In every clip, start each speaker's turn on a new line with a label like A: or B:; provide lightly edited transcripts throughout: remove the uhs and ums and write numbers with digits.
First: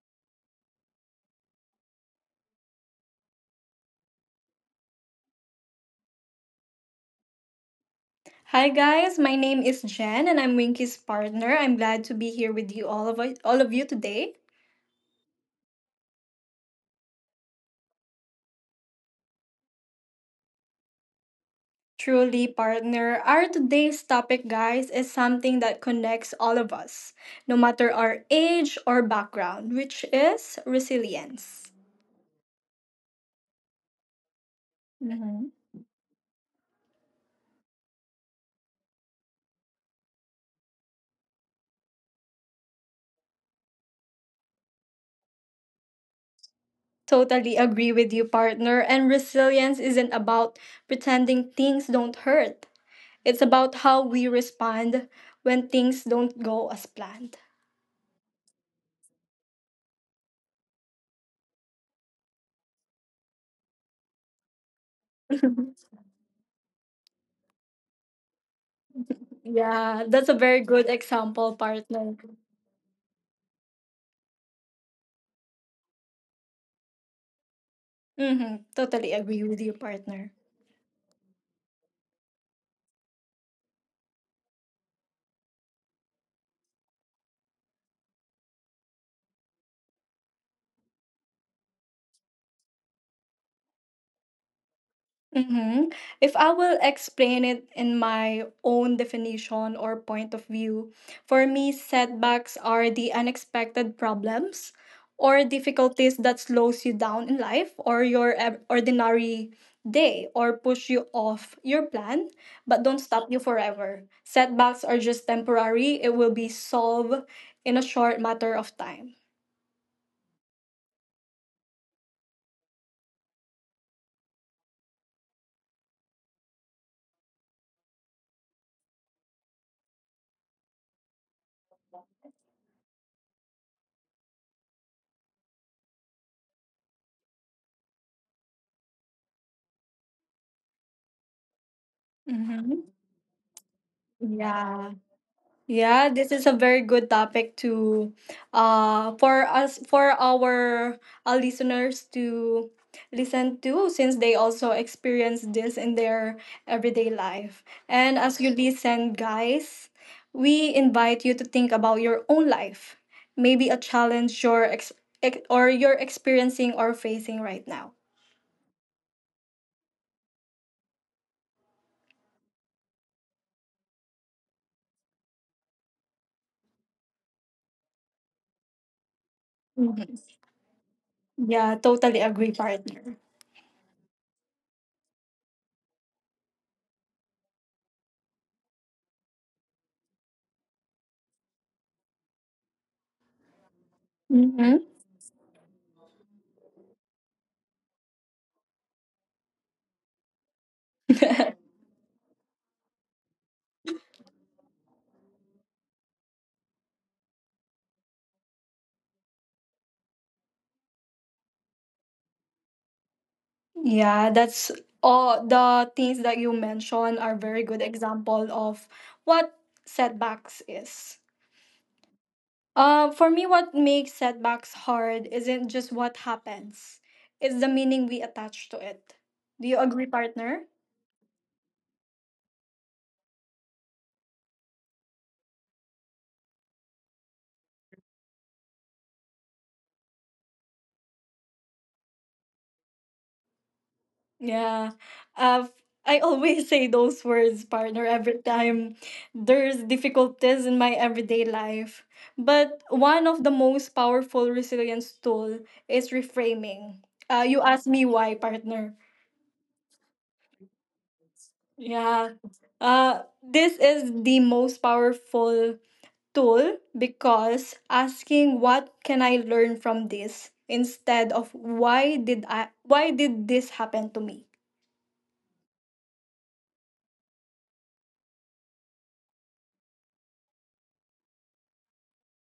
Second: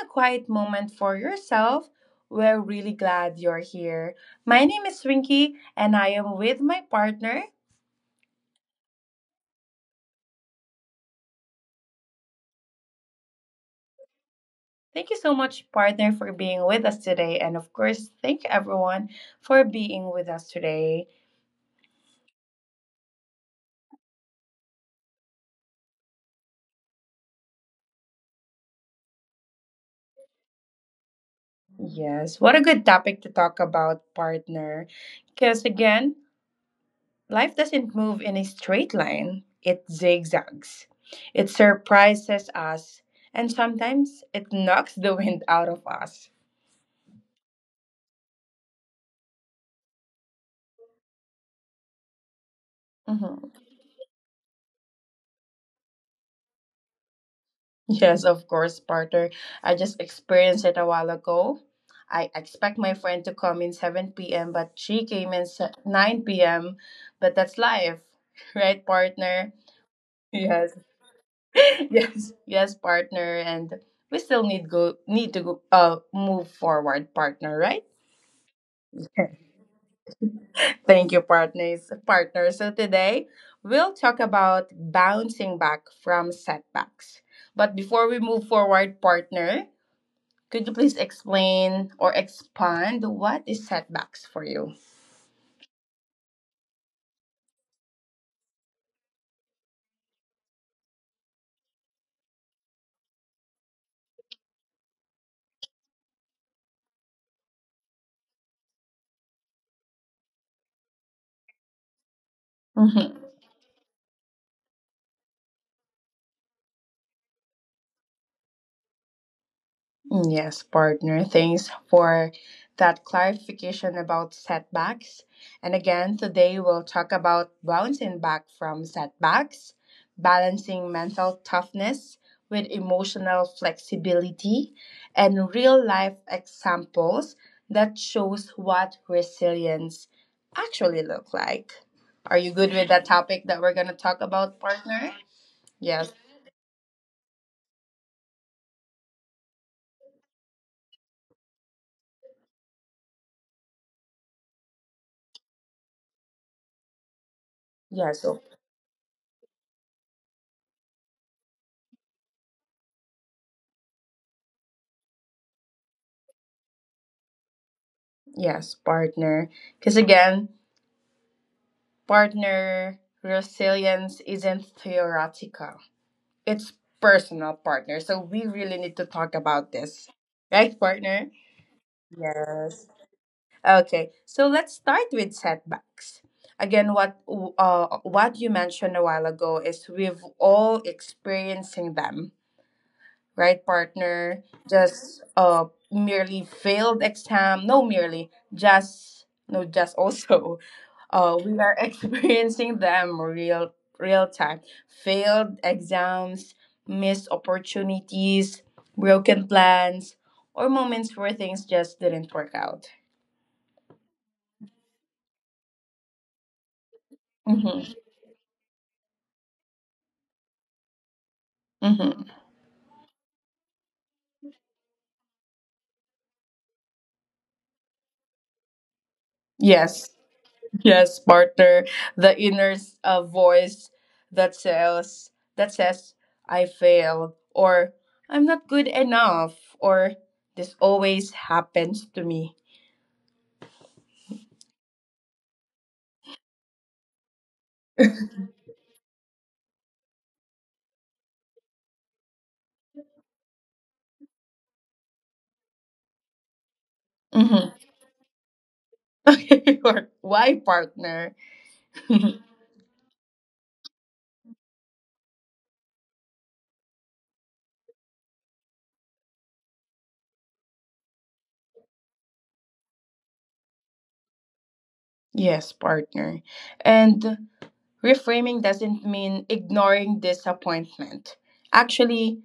A: a quiet moment for yourself, we're really glad you're here. My name is Rinky, and I am with my partner.
B: Hi guys, my name is Jen and I'm Winky's partner. I'm glad to be here with you all of you today.
A: Thank you so much, partner, for being with us today. And of course, thank everyone for being with us today.
B: Truly partner, our today's topic guys is something that connects all of us, no matter our age or background, which is resilience.
A: Yes, what a good topic to talk about, partner.
B: Mhm.
A: Because again, life doesn't move in a straight line, it zigzags. It surprises us, and sometimes it knocks the wind out of us.
B: Totally agree with you partner, and resilience isn't about pretending things don't hurt. It's
A: Mhm.
B: about how we respond when things don't go as planned.
A: Yes, of course, partner. I just experienced it a while ago. I expect my friend to come in 7 p.m., but she came in 9 p.m., but that's life, right, partner?
B: Yeah, that's a very
A: Yes.
B: good example, partner.
A: Yes, yes, partner. And we still need to go, move forward, partner, right?
B: Mm-hmm. Totally agree with you, partner.
A: Thank you, partners. Partners. So today we'll talk about bouncing back from setbacks. But before we move forward, partner, could you please explain or expand what is setbacks for you?
B: Mm-hmm. If I will explain it in my own definition or point of view, for me, setbacks are the unexpected problems or difficulties that slows you down in life or your ordinary day or push you off your plan but don't
A: Mm-hmm.
B: stop you forever. Setbacks are just temporary. It will be solved in a short matter of time.
A: Mm, yes, partner. Thanks for that clarification about setbacks. And again, today we'll talk about bouncing back from setbacks, balancing mental toughness with emotional flexibility, and real life examples that shows what resilience actually look like. Are you good with
B: Mm-hmm.
A: that topic that we're going to talk about,
B: Yeah.
A: partner?
B: Yeah,
A: Yes.
B: this is a very good topic to for us for our listeners to listen to since they also experience this in their everyday life. And
A: Yes. Oh,
B: as you listen, guys, we invite you to think about your own life. Maybe a challenge or you're experiencing or facing right now.
A: yes, partner. Because again, partner resilience isn't theoretical, it's personal, partner. So we really need to talk about this,
B: Mhm.
A: right, partner?
B: Yeah, totally agree,
A: Yes.
B: partner.
A: Okay, so let's start with setbacks. Again, what you mentioned a while ago is we've all experiencing them, right, partner?
B: Mm-hmm.
A: Just merely failed exam, no, merely just no, just also, oh, we are experiencing them real time. Failed exams, missed opportunities, broken plans, or moments where things just didn't work out.
B: Yeah, that's all the things that you mentioned are very good
A: Mm-hmm.
B: example of what setbacks is.
A: Mm-hmm.
B: For me, what makes setbacks hard isn't just what happens, it's the meaning we attach to it. Do you
A: Yes,
B: agree, partner?
A: yes, partner. The inner voice that says that says I failed, or I'm not good enough, or this always happens to me.
B: Yeah. Uh, I always say those words, partner, every time there's difficulties in my everyday life. But one of the most powerful resilience tool is reframing. You
A: Mm-hmm.
B: ask me why, partner.
A: Okay, or why partner?
B: Yeah. This is the most powerful tool because asking what can I learn from this instead of why did this happen to me?
A: Yes, partner. And reframing doesn't mean ignoring disappointment. Actually,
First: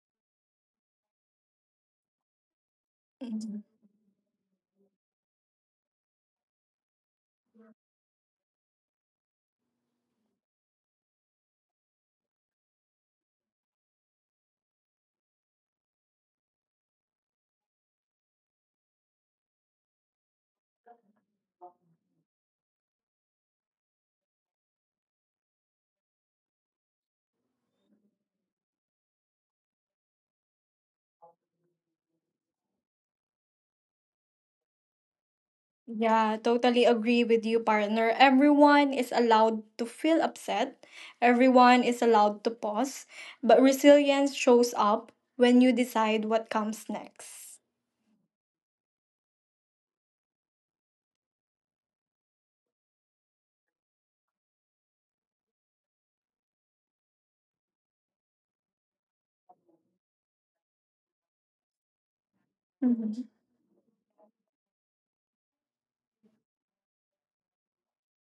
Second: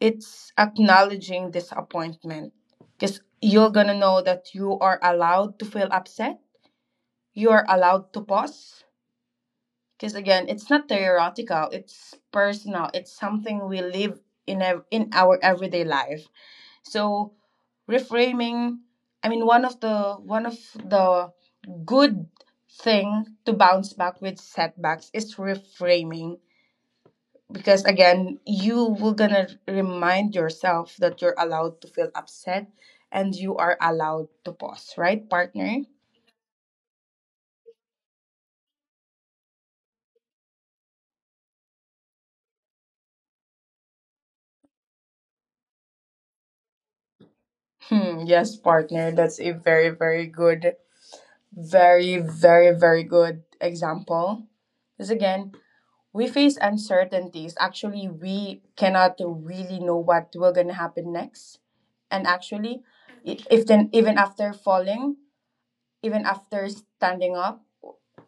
A: it's acknowledging disappointment, because
B: Mm-hmm.
A: you're going to know that you are allowed to feel upset. You are allowed to pause. Because again, it's not theoretical, it's personal. It's something we live in, in our everyday life. So reframing, I mean, one of the good thing to bounce back with setbacks is reframing, because again you will gonna remind yourself that you're allowed to feel upset and you are allowed to pause, right, partner?
B: Yeah, totally agree with you, partner. Everyone is allowed to feel upset. Everyone is allowed to pause. But resilience shows up when you decide what comes next.
A: Hmm, yes, partner. That's a very, very good, very, very, very good example. Because again, we face uncertainties. Actually, we cannot really know what will gonna happen next. And actually,
B: Mm-hmm.
A: I- if then even after falling, even after standing up,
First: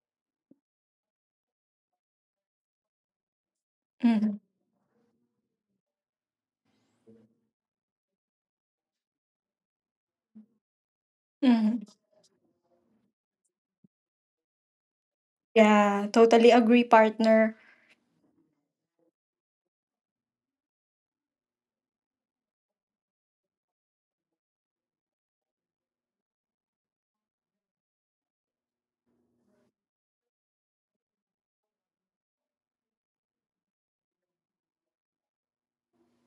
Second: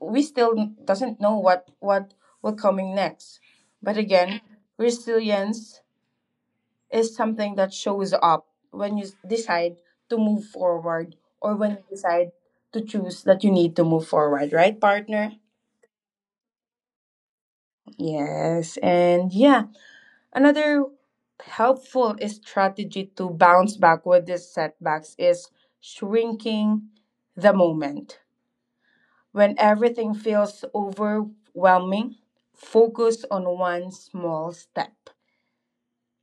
A: we still doesn't know what will coming next. But again,
B: Mm-hmm.
A: resilience is something that shows up when you decide to move forward, or when
B: Hmm.
A: you decide to choose that you need to move forward, right, partner?
B: Yeah, totally agree, partner.
A: Yes, and yeah. Another helpful strategy to bounce back with these setbacks is shrinking the moment. When everything feels overwhelming, focus on one small step.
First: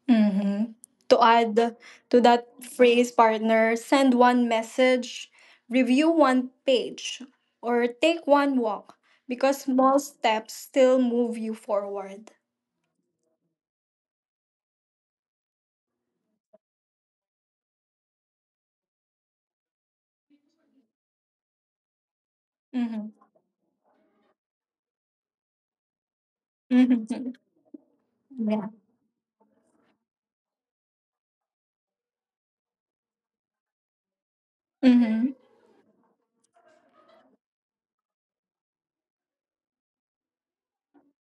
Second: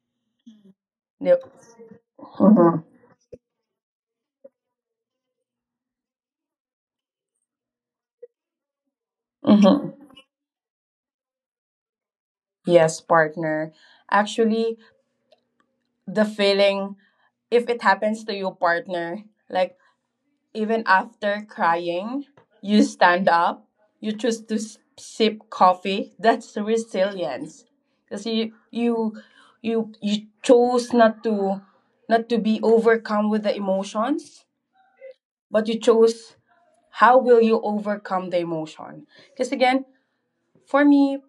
B: Mm-hmm. To
A: Yep.
B: add to that
A: Mhm.
B: phrase, partner, send one message, review one page, or take one walk because
A: Mhm.
B: small steps still move you forward.
A: Yes, partner. Actually, the feeling, if it happens to you, partner, like, even after crying, you
B: Mm-hmm.
A: stand up, you choose to sip coffee. That's resilience. Because you,
B: Yeah.
A: you, you, you chose not to, not to be overcome with the emotions,
B: Mm-hmm.
A: but you chose how will you overcome the emotion. Because again, for me,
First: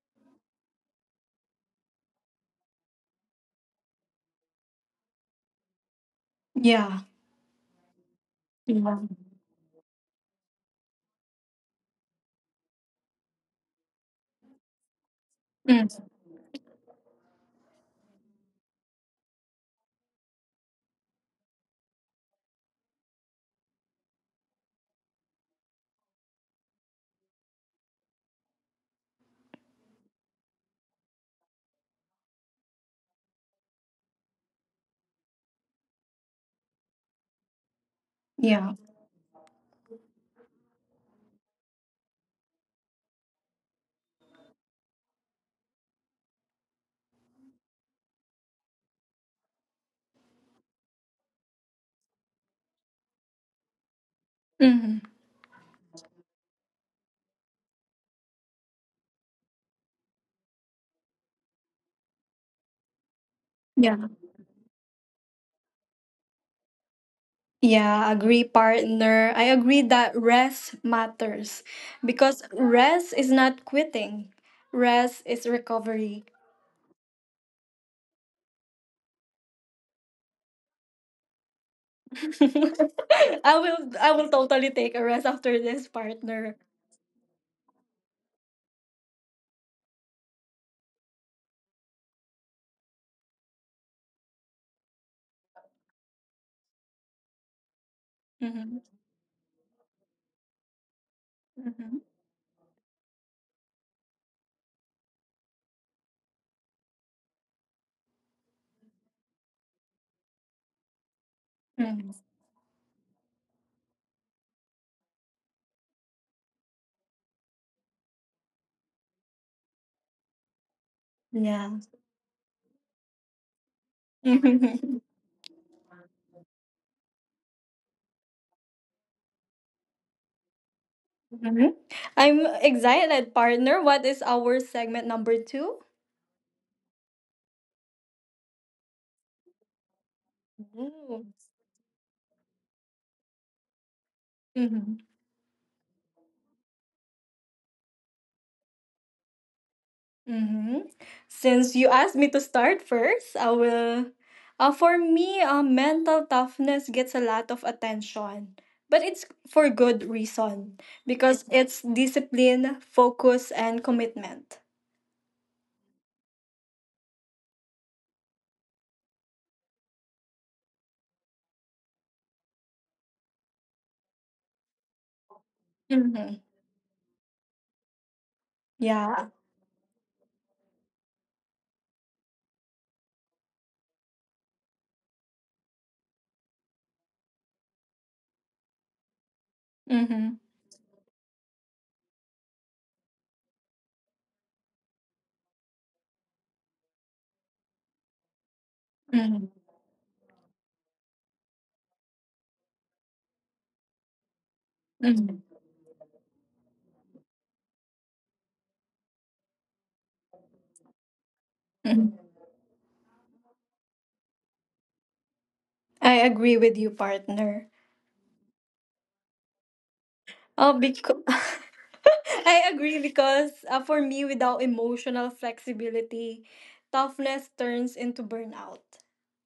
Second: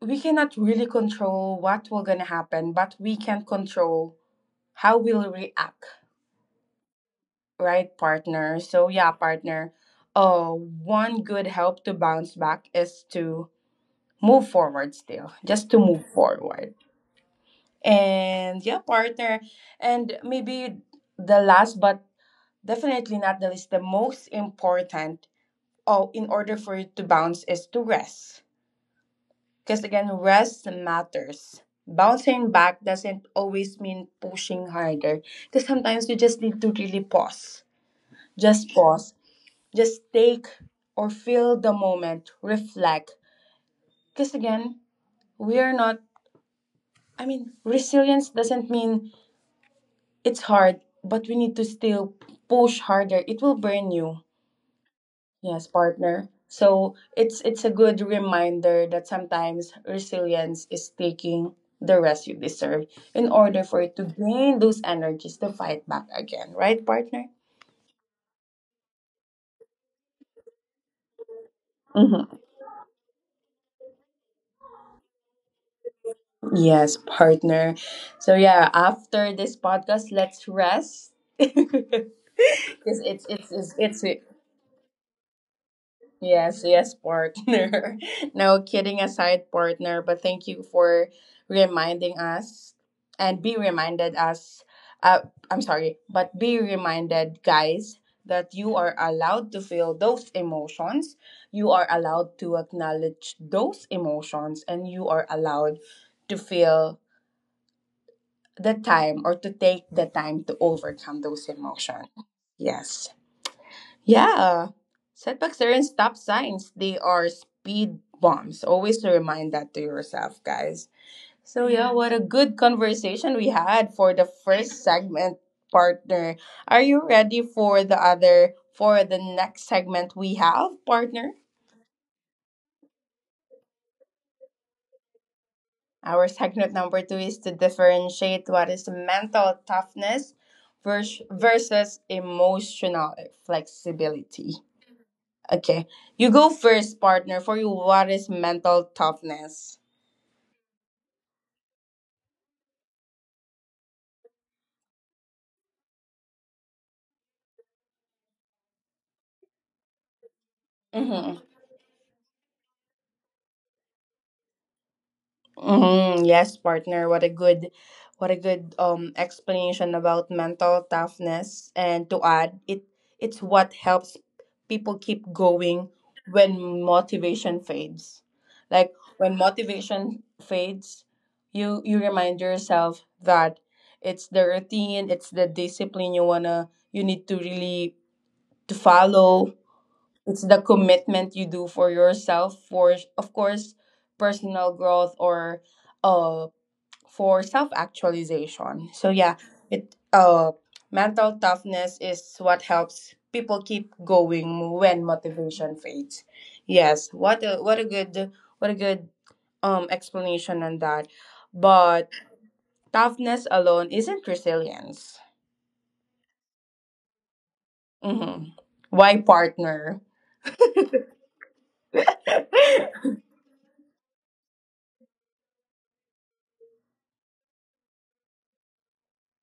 A: we cannot really control what will gonna happen, but we can control how we'll react,
B: Yeah.
A: right, partner. So,
B: Yeah.
A: yeah, partner. One good help to bounce back is to move forward still, just to
B: Mm.
A: move forward. And yeah, partner. And maybe the last, but definitely not the least, the most important, oh, in order for you to bounce is to rest. Because again, rest matters. Bouncing back doesn't always mean pushing harder, because sometimes you just need to really pause. Just
B: Yeah.
A: pause, just take or feel the moment, reflect. Because again, we are not, I mean, resilience doesn't mean it's hard, but we need to still push harder. It will burn you.
B: Mm-hmm.
A: Yes, partner. So it's a good reminder that sometimes resilience is taking the rest you deserve in order for
B: Yeah.
A: it to gain those energies to fight back again, right, partner?
B: Yeah, agree, partner. I agree that rest matters
A: Mhm.
B: because rest is not quitting. Rest is recovery.
A: Yes, partner. So yeah, after this podcast, let's rest. Because
B: I will
A: it's
B: I will totally take a rest after this, partner.
A: yes, yes partner. No kidding aside, partner. But thank you for reminding us and be reminded us. I'm sorry, but be reminded, guys, that you
B: Mm-hmm.
A: are allowed to feel those emotions. You are
B: Mm-hmm.
A: allowed to acknowledge those emotions, and you are allowed to feel the time or to take the time to overcome those emotions.
B: Mm-hmm.
A: Yes. Yeah. Setbacks aren't stop signs, they are speed bumps. Always remind that to yourself, guys. So,
B: Yeah.
A: yeah, what a good conversation we had for the first segment, partner. Are you ready for the other, for the next segment we have, partner?
B: Mhm. I'm excited, partner. What is our segment number two?
A: Our segment number two is to differentiate what is mental toughness versus emotional flexibility.
B: Mm-hmm.
A: Okay, you go first, partner. For you, what is mental toughness?
B: Mm-hmm. Since you asked me to start first, I will. Mental toughness gets a lot of attention, but it's for good reason
A: Mm-hmm.
B: because it's discipline, focus, and commitment.
A: Mm, yes, partner. What a good explanation about mental toughness. And to add, it's what helps people keep going
B: Mm-hmm.
A: when motivation fades. Like
B: Yeah.
A: when motivation fades, you remind yourself that it's the routine, it's the discipline you wanna you need to really to follow.
B: Mm-hmm.
A: It's the commitment you do for yourself for, of course, personal growth, or uh for self actualization. So yeah,
B: Mm-hmm.
A: it mental toughness is what helps people keep going when
B: Mm-hmm.
A: motivation fades. Yes, what a good explanation on that, but
B: Hmm.
A: toughness alone isn't resilience.
B: I agree with you, partner.
A: Mm-hmm. Why, partner?
B: Oh, because. I agree because for me, without emotional flexibility, toughness turns into burnout.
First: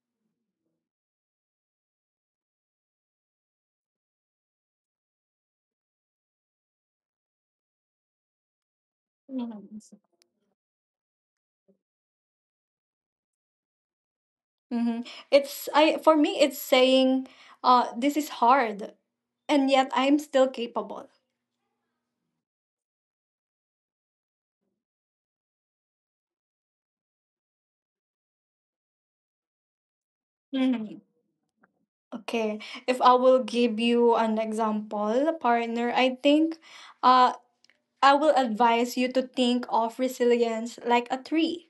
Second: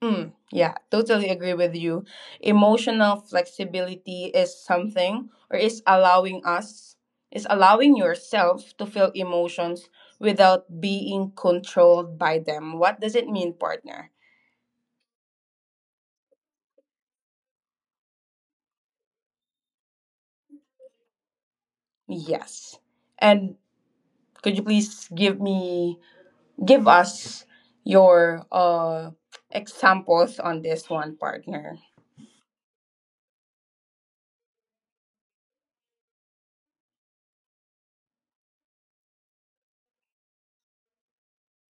A: Mm, yeah, totally agree with you. Emotional flexibility is something, or is allowing us, is allowing yourself to feel emotions without being controlled by them. What does it mean, partner?
B: Mm-hmm. It's I for me it's saying this is hard and yet I'm still capable.
A: Yes. And could you please give me, give us your examples on this
B: Mm-hmm.
A: one, partner?
B: Okay. If I will give you an example, partner, I think uh I will advise you to think of resilience like a tree.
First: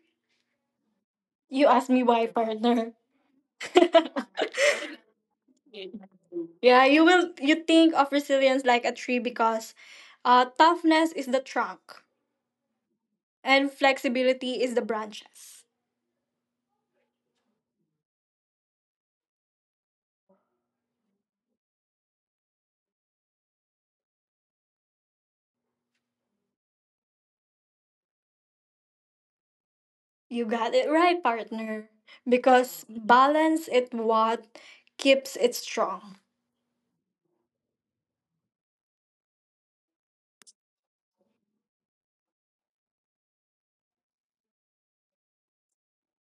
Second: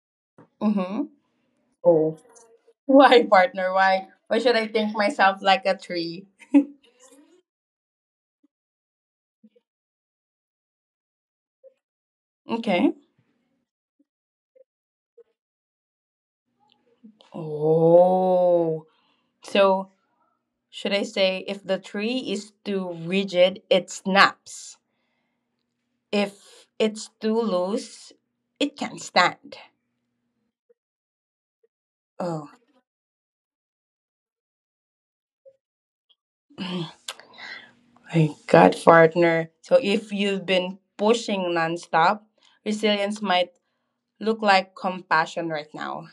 A: Mm-hmm.
B: You ask me
A: Oh.
B: why, partner.
A: Why, partner? Why? Why should I think myself like a tree?
B: Yeah, you think of resilience like a tree because toughness is the trunk
A: Okay.
B: and flexibility is the branches.
A: Oh, so should I say if the tree is too rigid, it snaps. If it's too loose, it can stand.
B: You got it right, partner.
A: Oh,
B: Because balance it what keeps it strong.
A: my God, partner. So if you've been pushing nonstop, resilience might look like compassion right now.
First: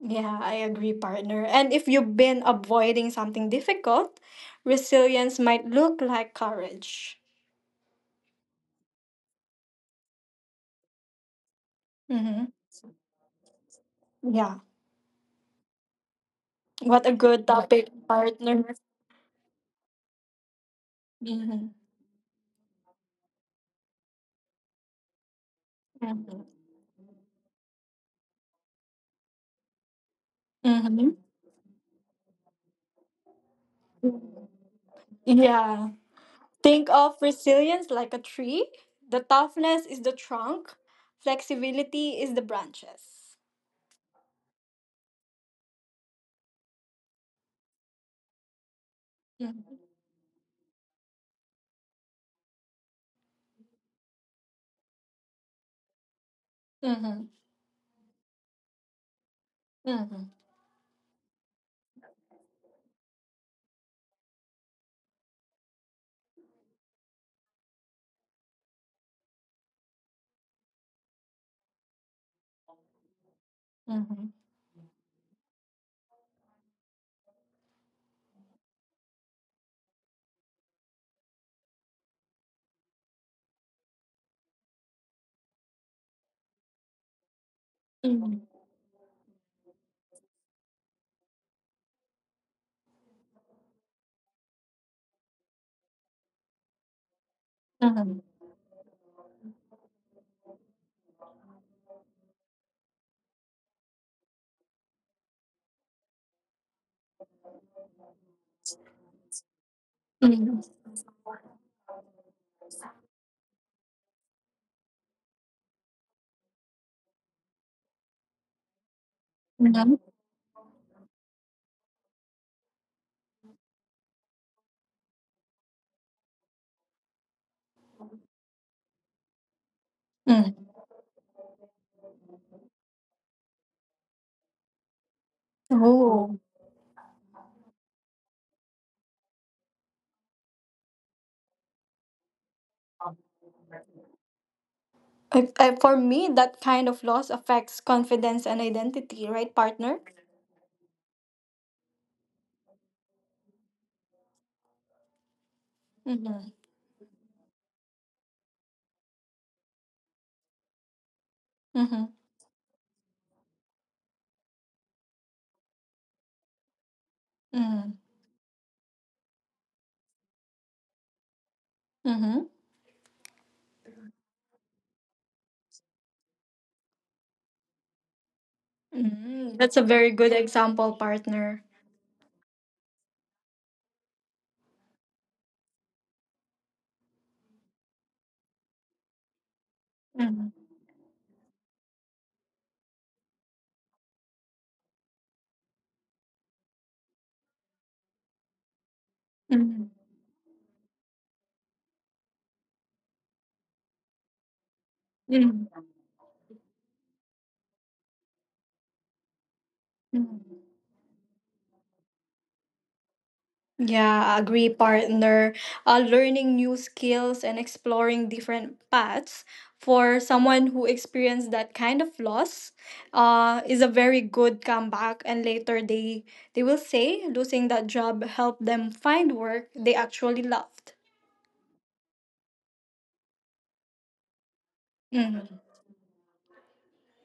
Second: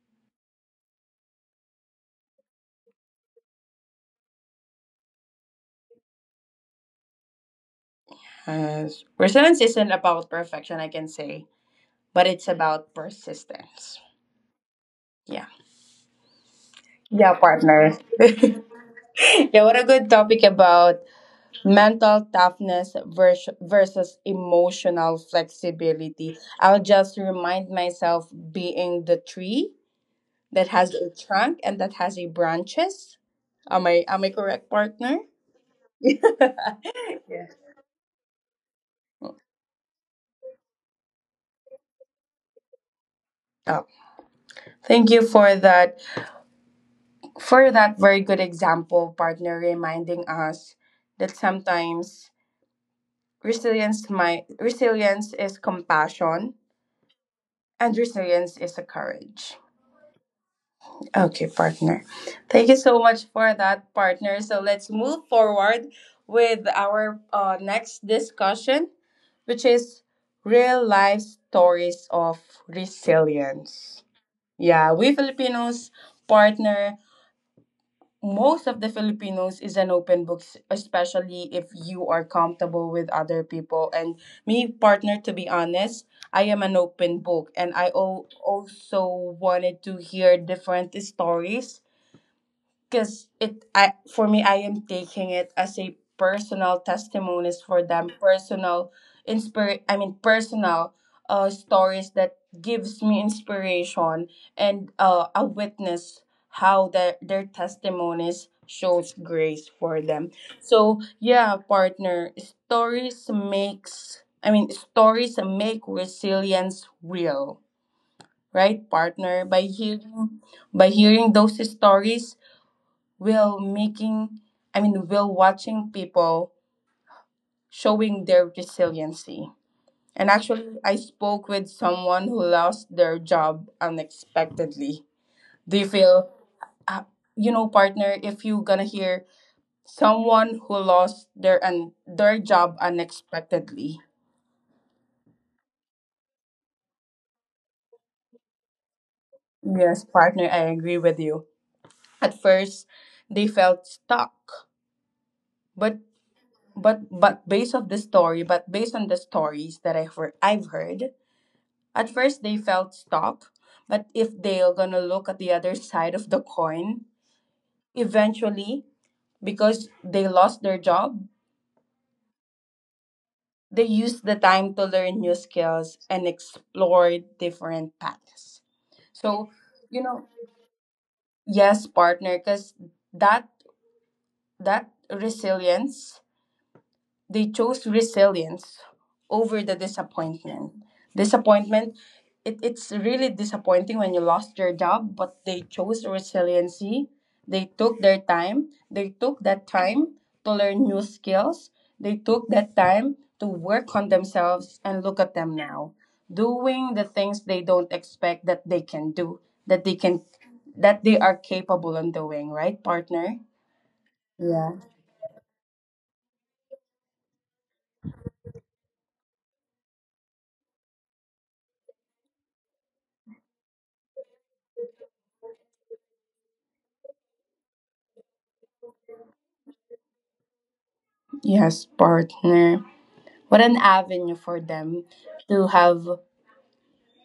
B: Yeah, I agree, partner. And if you've been avoiding something difficult, resilience might look like courage.
A: As resilience isn't about perfection, I can say, but it's
B: Mm-hmm.
A: about persistence.
B: Yeah.
A: Yeah.
B: What a
A: Yeah,
B: good topic,
A: partner.
B: partner.
A: Yeah, what a good topic about
B: Mm-hmm.
A: mental toughness versus emotional flexibility.
B: Mm-hmm.
A: I'll just remind myself being the tree that has
B: Mm-hmm.
A: a trunk and that has a branches. Am I correct, partner?
B: Yeah.
A: Yeah.
B: Think of resilience like a tree. The toughness is the trunk, flexibility is the branches.
A: Oh, thank you for that very good example, partner,
B: Mm-hmm.
A: reminding us that sometimes resilience, my resilience is compassion,
B: Mm-hmm.
A: and resilience is a courage.
B: Mm-hmm.
A: Okay, partner. Thank you so much for that, partner. So let's move forward with our next discussion, which is real life stories of resilience.
B: Mm-hmm.
A: Yeah, we Filipinos, partner, most of the Filipinos is an open book, especially if you are comfortable with other people. And me, partner, to be honest, I am an open book, and I
B: Mm,
A: also wanted to hear different stories, because it I for me I am taking it as a personal testimonies for them,
B: mhm,
A: personal inspir. I mean personal stories that gives me inspiration and a witness how their testimonies shows grace for them.
B: mhm,
A: So yeah, partner, stories makes I mean stories make resilience real, right, partner? By
B: mhm,
A: hearing, those stories while making, I mean, while watching people showing their resiliency. And
B: mm.
A: actually, I spoke with someone who lost their job unexpectedly. Do you feel,
B: Oh,
A: uh, you know, partner, if you gonna hear someone who lost their job unexpectedly?
B: for me, that kind of loss affects confidence and identity, right, partner?
A: Yes, partner, I agree with you. At first, they felt stuck, but
B: Mm-hmm.
A: but based of the story, but based on the stories that I've heard, at
B: Mm-hmm.
A: first, they felt stuck, but if they're gonna look at the other side of the coin,
B: Mm-hmm.
A: eventually, because they lost their job,
B: Mm-hmm.
A: they used the time to learn new skills and explore different paths. So,
B: Mm, that's a
A: you
B: very
A: know,
B: good example, partner.
A: yes, partner, because that that resilience they chose resilience over the
B: Mm-hmm.
A: disappointment. Disappointment, it's really disappointing when you lost your job, but they chose resiliency. They took their time. They took that
B: Mm-hmm.
A: time to learn new skills. They took that time to work on themselves and look at them now, doing the things they don't expect that they can do, that they can
B: Mm-hmm.
A: that they are capable of doing, right, partner?
B: Yeah, agree,
A: Yeah.
B: partner. Learning new skills and exploring different paths for someone who experienced that kind of loss is a very good comeback. And later they will say losing that job helped them find work they actually loved.
A: Yes, partner. What an avenue for them
B: Hmm.
A: to have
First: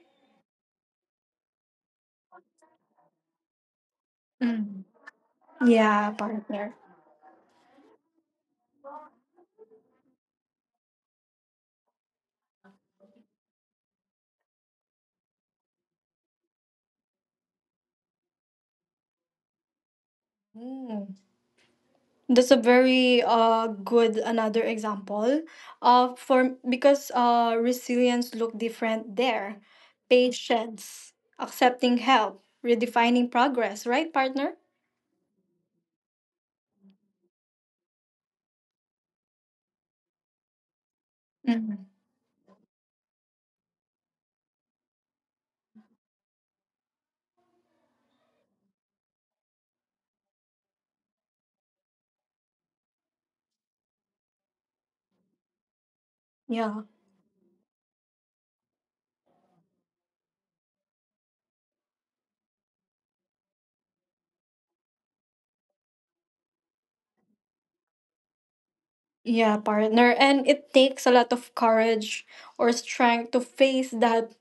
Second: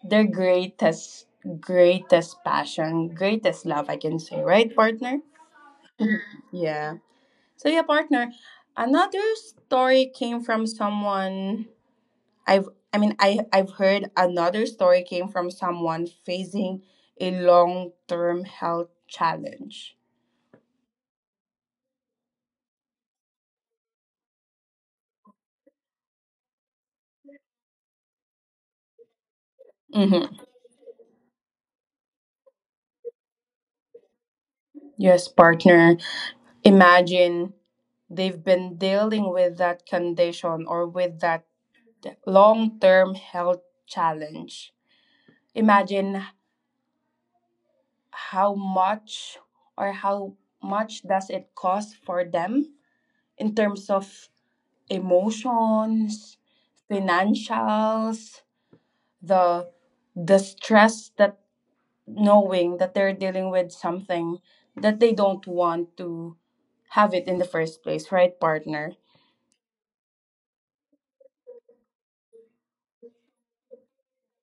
A: their greatest, greatest passion, greatest love, I can say, right,
B: Hmm.
A: partner?
B: Yeah, partner.
A: Yeah. So yeah, partner, another story came from someone, I've I mean I I've heard another story came from someone facing a long-term health challenge.
B: Mm. That's a very good another example for because resilience look different there.
A: Mm-hmm.
B: Patience, accepting help, redefining progress, right, partner?
A: Yes, partner. Imagine they've been dealing with that condition or with that
B: Mhm.
A: long term health challenge. Imagine how much or how much does it cost for them in terms of emotions,
B: Yeah.
A: financials, the the stress that knowing that they're dealing with something that they don't want to have it in the first place, right, partner?
B: Yeah, partner. And it takes a lot of courage or strength to face that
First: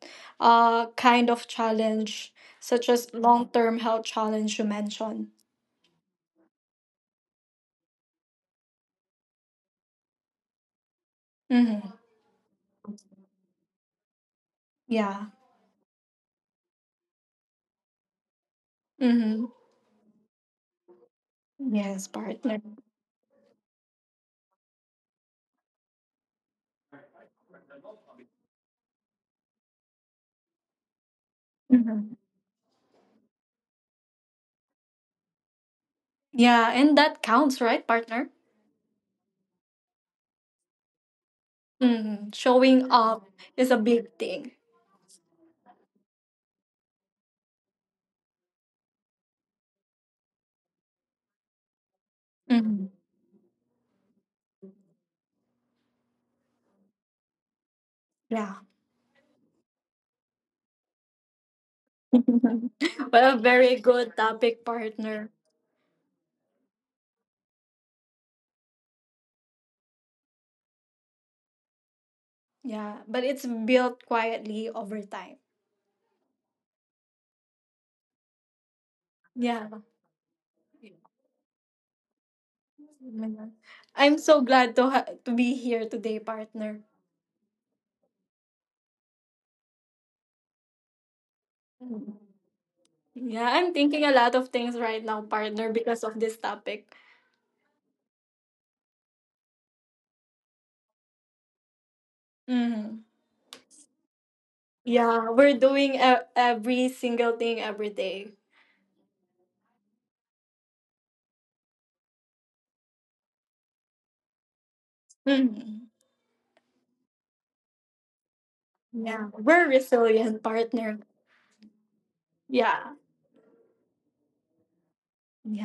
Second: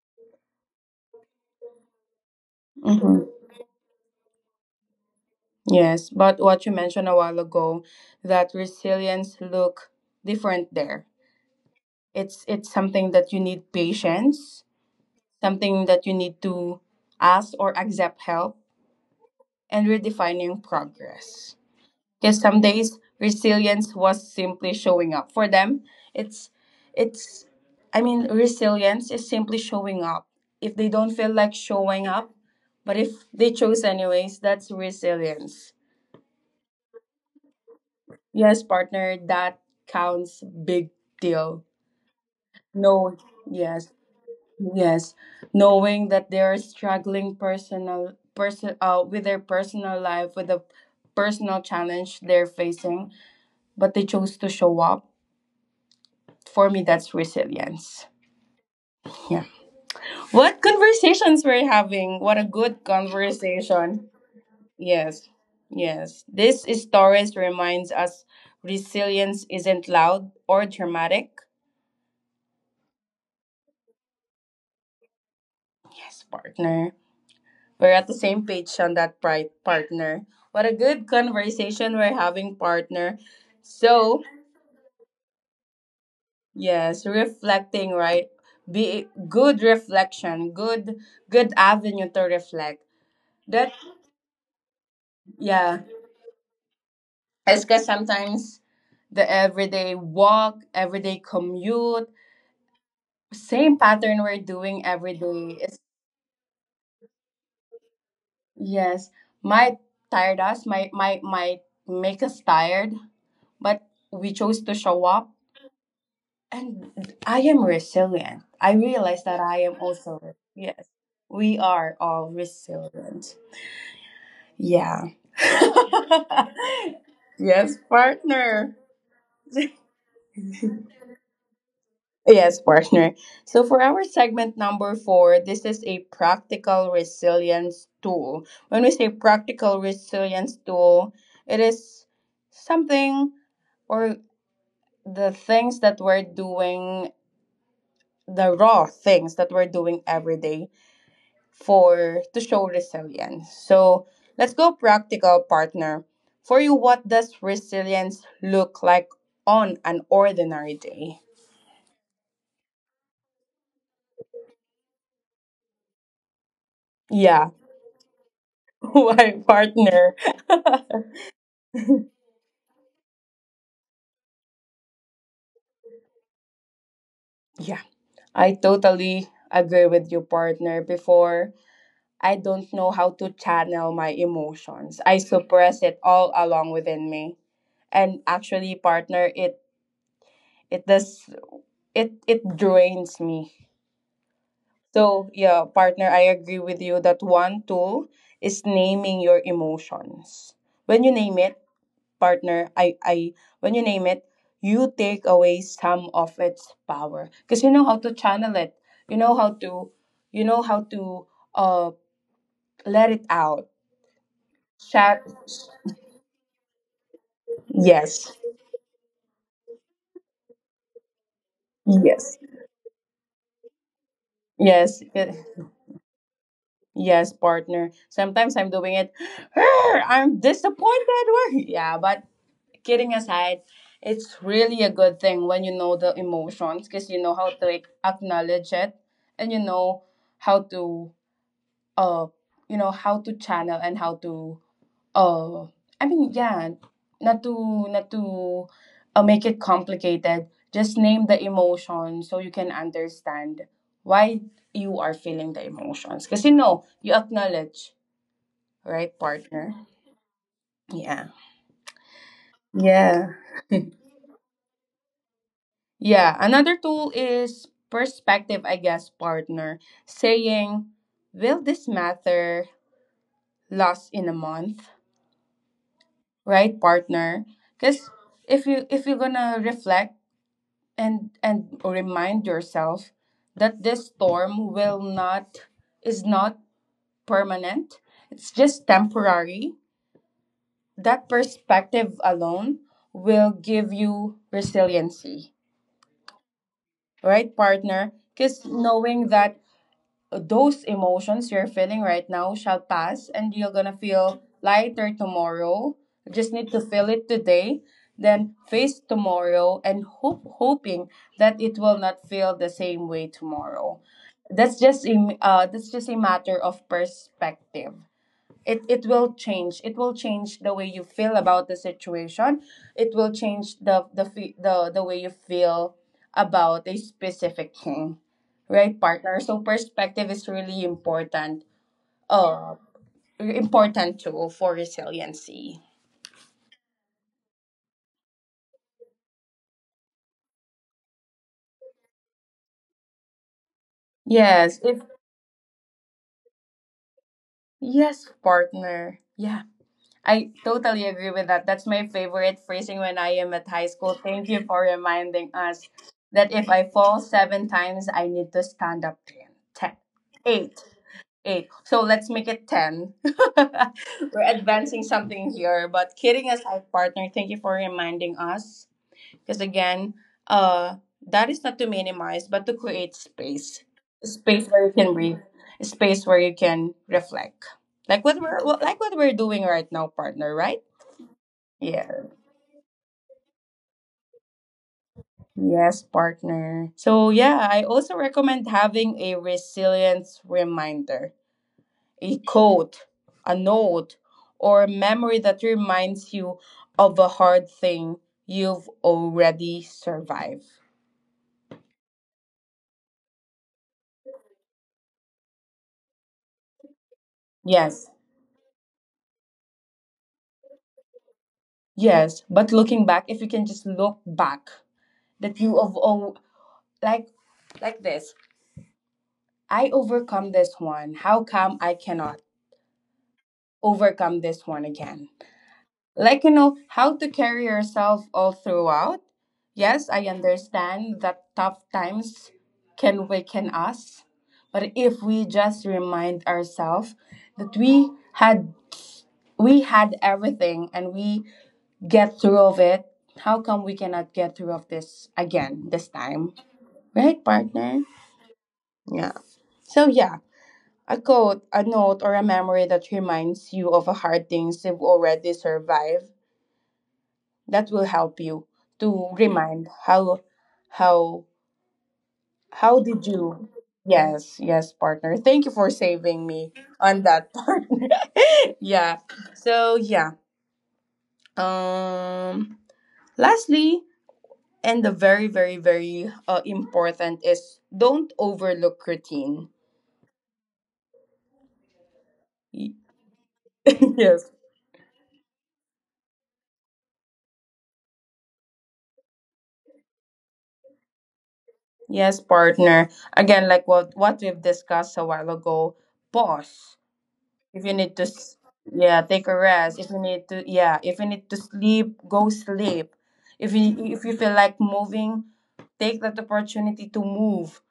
B: kind of challenge, such as
A: Hmm.
B: long term health challenge you mentioned.
A: Yes, but what you mentioned a while ago, that resilience look different there.
B: Mm-hmm.
A: It's something that you need patience,
B: Yeah.
A: something that you need to ask or accept help,
B: Mm-hmm.
A: and redefining progress.
B: Yes,
A: Because
B: partner.
A: some days resilience was simply showing up. For them, it's it's I mean resilience is simply showing up. If they don't feel like showing
B: Mm-hmm.
A: up, but if they chose anyways, that's resilience.
B: Yeah, and that counts, right, partner?
A: Yes, partner, that counts big deal.
B: Hmm. Showing
A: No,
B: up is a
A: yes.
B: big thing.
A: Yes, knowing that they are struggling personal person with their personal life with the personal challenge they're
B: Hmm.
A: facing, but they chose to show up. For me, that's resilience.
B: Yeah.
A: Yeah. What conversations we're having? What a good
B: But a very
A: conversation.
B: good topic,
A: Yes.
B: partner.
A: Yes. This stories reminds us resilience isn't loud or dramatic.
B: Yeah, but it's built quietly over time.
A: Yes, partner. We're at the same page on that
B: Yeah.
A: partner. What a good conversation we're having, partner.
B: Mhm. I'm
A: So,
B: so glad to to be here today, partner.
A: yes, reflecting, right? Be good reflection, good avenue
B: Mhm.
A: to reflect.
B: Yeah, I'm
A: That
B: thinking a lot of things right now, partner,
A: yeah,
B: because of this topic.
A: it's because sometimes the everyday walk, everyday commute,
B: Hmm.
A: same pattern we're doing every
B: Yeah,
A: day
B: we're
A: is,
B: doing every single thing every day.
A: yes, might tired us, might make us tired, but we chose to show up. And I am resilient. I realize
B: Yeah,
A: that I
B: we're
A: am also,
B: resilient
A: yes,
B: partner.
A: we are all
B: Yeah.
A: resilient. Yeah. Yes, partner. Yes, partner. So, for our segment number four, this is a practical resilience tool. When we say practical resilience tool, it is something or the things that we're doing, the raw things that we're doing every day for to show resilience. So let's go practical, partner. For you, what does resilience look like on an ordinary day? Yeah. Why, partner? Yeah, I totally agree with you, partner. Before, I don't know how to channel my emotions. I suppress it all along within me. And actually, partner, it does it it drains me. So, yeah, partner, I agree with you that one tool is naming your emotions. When you name it, partner, I when you name it, you take away some of its power because you know how to channel it. You know how to you know how to uh let it out. Chat. Yes. Yes. Yes. Yes, partner. Sometimes I'm doing it. "Arr, I'm disappointed." Yeah, but kidding aside, it's really a good thing when you know the emotions because you know how to, like, acknowledge it, and you know how to uh you know how to channel, and how to, uh I mean, yeah, not to make it complicated, just name the emotion so you can understand why you are feeling the emotions, because you know, you acknowledge, right, partner? Yeah. Yeah. Yeah, another tool is perspective, I guess, partner. Saying, will this matter last in a month? Right, partner? Because if you're gonna reflect and remind yourself that this storm will not is not permanent, it's just temporary. That perspective alone will give you resiliency, right, partner? Because knowing that those emotions you're feeling right now shall pass and you're gonna feel lighter tomorrow, you just need to feel it today, then face tomorrow and hope hoping that it will not feel the same way tomorrow. That's just a matter of perspective. It will change the way you feel about the situation. It will change the way you feel about a specific thing, right, partner? So perspective is really uh important tool for resiliency. Yes, if yes, partner. Yeah, I totally agree with that. That's my favorite phrasing when I am at high school. Thank you for reminding us that if I fall seven times, I need to stand up again. 10, eight, eight. So let's make it 10. We're advancing something here. But kidding aside, partner, thank you for reminding us. Because again, uh, that is not to minimize, but to create space, space where you can breathe, space where you can reflect, like what we're doing right now, partner. Right? Yeah. Yes, partner. So yeah, I also recommend having a resilience reminder, a quote, a note, or a memory that reminds you of a hard thing you've already survived. Yes. Yes, but looking back, if you can just look back, that you of, oh, like like this, I overcome this one. How come I cannot overcome this one again? Like, you know how to carry yourself all throughout. Yes, I understand that tough times can weaken us, but if we just remind ourselves that we had everything and we get through of it, how come we cannot get through of this again this time, right, partner? Yeah. So yeah, a quote, a note, or a memory that reminds you of a hard things you've already survived, that will help you to remind how how how did you. Yes, yes, partner, thank you for saving me on that. Partner, yeah. So yeah, um lastly. And the very, very, very, important is, don't overlook routine. Y- yes. Yes, partner. Again, like what we've discussed a while ago, pause. If you need to, yeah, take a rest. If you need to, yeah, if you need to sleep, go sleep. If you feel like moving, take that opportunity to move.